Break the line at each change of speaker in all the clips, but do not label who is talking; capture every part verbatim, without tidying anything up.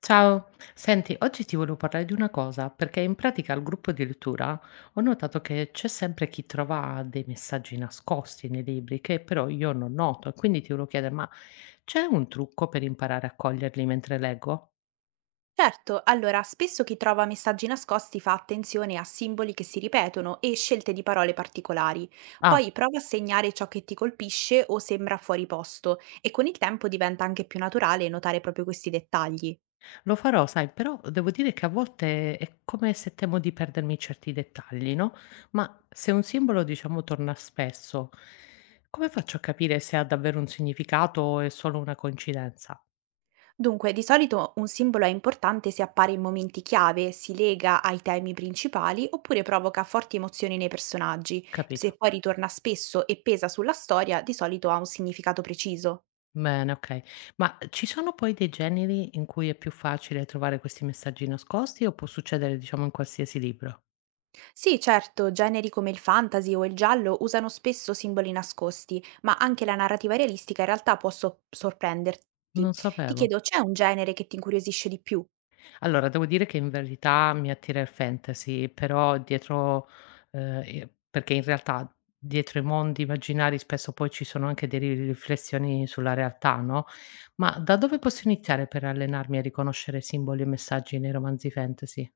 Ciao, senti, oggi ti volevo parlare di una cosa, perché in pratica al gruppo di lettura ho notato che c'è sempre chi trova dei messaggi nascosti nei libri che però io non noto, e quindi ti volevo chiedere, ma c'è un trucco per imparare a coglierli mentre leggo?
Certo, allora spesso chi trova messaggi nascosti fa attenzione a simboli che si ripetono e scelte di parole particolari.
Ah,
Poi prova a segnare ciò che ti colpisce o sembra fuori posto e con il tempo diventa anche più naturale notare proprio questi dettagli.
lo farò, sai, però devo dire che a volte è come se temo di perdermi certi dettagli, no? Ma se un simbolo, diciamo, torna spesso, come faccio a capire se ha davvero un significato o è solo una coincidenza?
Dunque, di solito un simbolo è importante se appare in momenti chiave, si lega ai temi principali oppure provoca forti emozioni nei personaggi. Se
Capito?
poi ritorna spesso e pesa sulla storia, di solito ha un significato preciso.
Bene, okay. Ma ci sono poi dei generi in cui è più facile trovare questi messaggi nascosti o può succedere, diciamo, in qualsiasi libro?
Sì, certo, generi come il fantasy o il giallo usano spesso simboli nascosti, ma anche la narrativa realistica in realtà può so- sorprenderti.
Non
Ti
sapevo.
chiedo, c'è un genere che ti incuriosisce di più?
Allora, devo dire che in verità mi attira il fantasy, però dietro ehm, i perché in realtà dietro i mondi immaginari spesso poi ci sono anche delle riflessioni sulla realtà, no, ma da dove posso iniziare per allenarmi a riconoscere simboli e messaggi nei romanzi fantasy?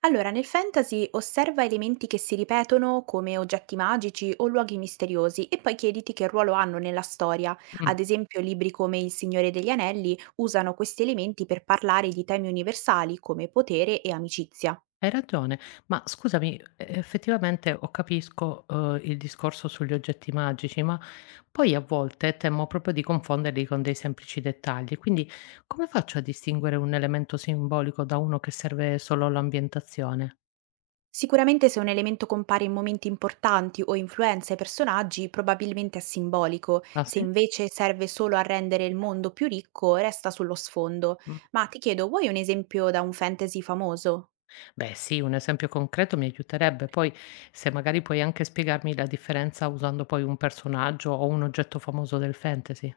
Allora, nel fantasy osserva elementi che si ripetono come oggetti magici o luoghi misteriosi e poi chiediti che ruolo hanno nella storia.
Mh.
Ad esempio, libri come Il Signore degli Anelli usano questi elementi per parlare di temi universali come potere e amicizia.
Hai ragione, ma scusami, e effettivamente ho capisco, uhm, il discorso sugli oggetti magici, ma poi a volte temo proprio di confonderli con dei semplici dettagli. Quindi come faccio a distinguere un elemento simbolico da uno che serve solo all'ambientazione?
Sicuramente se un elemento compare in momenti importanti o influenza i personaggi, probabilmente è simbolico,
Ah
se
sì?
invece serve solo a rendere il mondo più ricco, resta sullo sfondo.
Mh.
Ma ti chiedo, vuoi un esempio da un fantasy famoso?
Beh sì, un esempio concreto mi aiuterebbe. Poi se magari puoi anche spiegarmi la differenza usando poi un personaggio o un oggetto famoso del fantasy.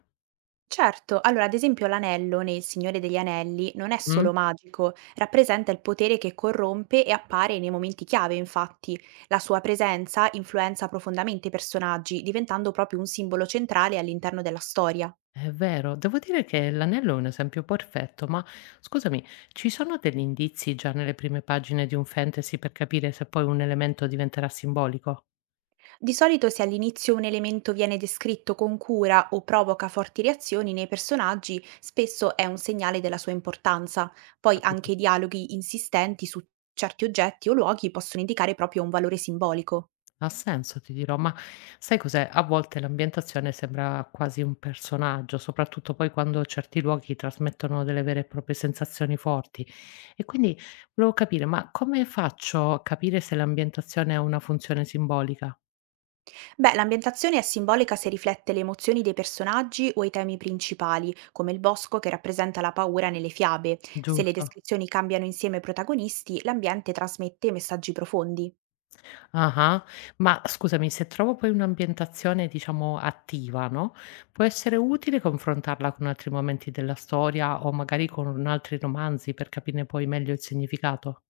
Certo, allora ad esempio l'anello nel Signore degli Anelli non è
Mh?
solo magico, rappresenta il potere che corrompe e appare nei momenti chiave, infatti. La sua presenza influenza profondamente i personaggi, diventando proprio un simbolo centrale all'interno della storia.
È vero, devo dire che l'anello è un esempio perfetto, ma scusami, ci sono degli indizi già nelle prime pagine di un fantasy per capire se poi un elemento diventerà simbolico?
Di solito se all'inizio un elemento viene descritto con cura o provoca forti reazioni nei personaggi, spesso è un segnale della sua importanza. Poi
Capito?
anche i dialoghi insistenti su certi oggetti o luoghi possono indicare proprio un valore simbolico.
Ha senso, ti dirò, ma sai cos'è? A volte l'ambientazione sembra quasi un personaggio, soprattutto poi quando certi luoghi trasmettono delle vere e proprie sensazioni forti. E quindi volevo capire, ma come faccio a capire se l'ambientazione ha una funzione simbolica?
Beh, l'ambientazione è simbolica se riflette le emozioni dei personaggi o i temi principali, come il bosco che rappresenta la paura nelle fiabe. Se le
Giusto?
descrizioni cambiano insieme ai protagonisti, l'ambiente trasmette messaggi profondi.
Ah-ah. Ma scusami, se trovo poi un'ambientazione, diciamo, attiva, no, può essere utile confrontarla con altri momenti della storia o magari con altri romanzi per capirne poi meglio il significato?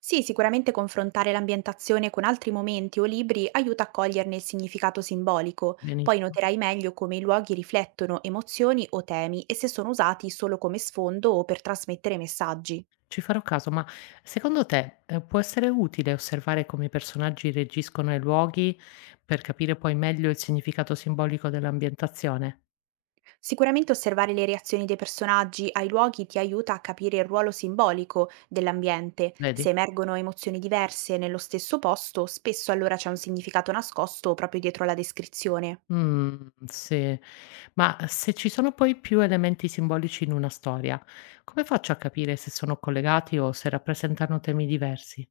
Sì, sicuramente confrontare l'ambientazione con altri momenti o libri aiuta a coglierne il significato simbolico, poi
Benissimo.
noterai meglio come i luoghi riflettono emozioni o temi e se sono usati solo come sfondo o per trasmettere messaggi.
Ci farò caso, ma secondo te, ehm, può essere utile osservare come i personaggi reagiscono ai luoghi per capire poi meglio il significato simbolico dell'ambientazione?
Sicuramente osservare le reazioni dei personaggi ai luoghi ti aiuta a capire il ruolo simbolico dell'ambiente.
Vedi?
Se emergono emozioni diverse nello stesso posto, spesso allora c'è un significato nascosto proprio dietro la descrizione.
Mh, sì. Ma se ci sono poi più elementi simbolici in una storia, come faccio a capire se sono collegati o se rappresentano temi diversi?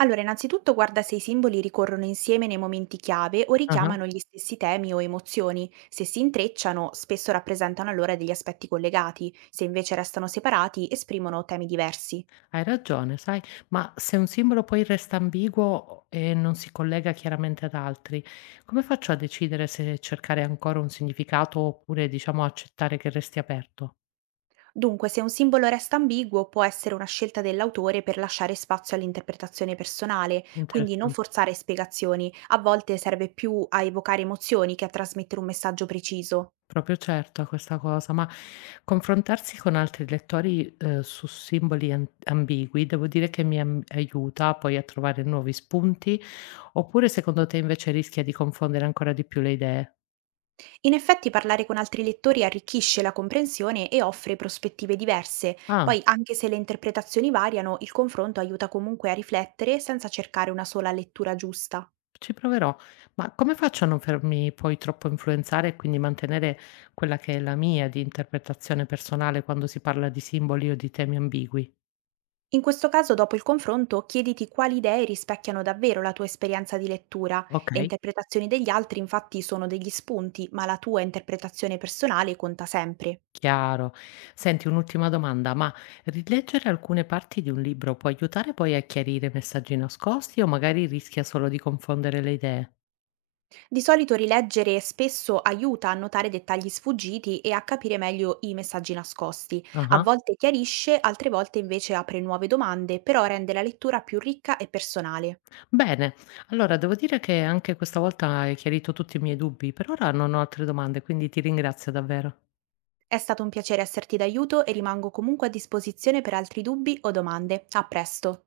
Allora, innanzitutto guarda se i simboli ricorrono insieme nei momenti chiave o
Ah-ah.
richiamano gli stessi temi o emozioni. Se si intrecciano, spesso rappresentano allora degli aspetti collegati, se invece restano separati, esprimono temi diversi.
Hai ragione, sai, ma se un simbolo poi resta ambiguo e non si collega chiaramente ad altri, come faccio a decidere se cercare ancora un significato oppure, diciamo, accettare che resti aperto?
Dunque, se un simbolo resta ambiguo, può essere una scelta dell'autore per lasciare spazio all'interpretazione personale, quindi non
Interessante.
forzare spiegazioni, a volte serve più a evocare emozioni che a trasmettere un messaggio preciso.
Proprio certo a questa cosa, ma confrontarsi con altri lettori, uhm, su simboli an ambigui devo dire che mi am aiuta poi a trovare nuovi spunti, oppure secondo te invece rischia di confondere ancora di più le idee?
In effetti parlare con altri lettori arricchisce la comprensione e offre prospettive diverse,
Ah,
poi anche se le interpretazioni variano, il confronto aiuta comunque a riflettere senza cercare una sola lettura giusta.
ci proverò. Ma come faccio a non farmi poi troppo influenzare e quindi mantenere quella che è la mia di interpretazione personale quando si parla di simboli o di temi ambigui?
In questo caso, dopo il confronto, chiediti quali idee rispecchiano davvero la tua esperienza di lettura. Le
Okay.
interpretazioni degli altri infatti sono degli spunti, ma la tua interpretazione personale conta sempre.
Chiaro. Senti, un'ultima domanda, ma rileggere alcune parti di un libro può aiutare poi a chiarire messaggi nascosti o magari rischia solo di confondere le idee?
Di solito rileggere spesso aiuta a notare dettagli sfuggiti e a capire meglio i messaggi nascosti. A
Ah-ah.
volte chiarisce, altre volte invece apre nuove domande, però rende la lettura più ricca e personale.
Bene, allora devo dire che anche questa volta hai chiarito tutti i miei dubbi. Per ora non ho altre domande, quindi ti ringrazio davvero.
È stato un piacere esserti d'aiuto e rimango comunque a disposizione per altri dubbi o domande. A presto!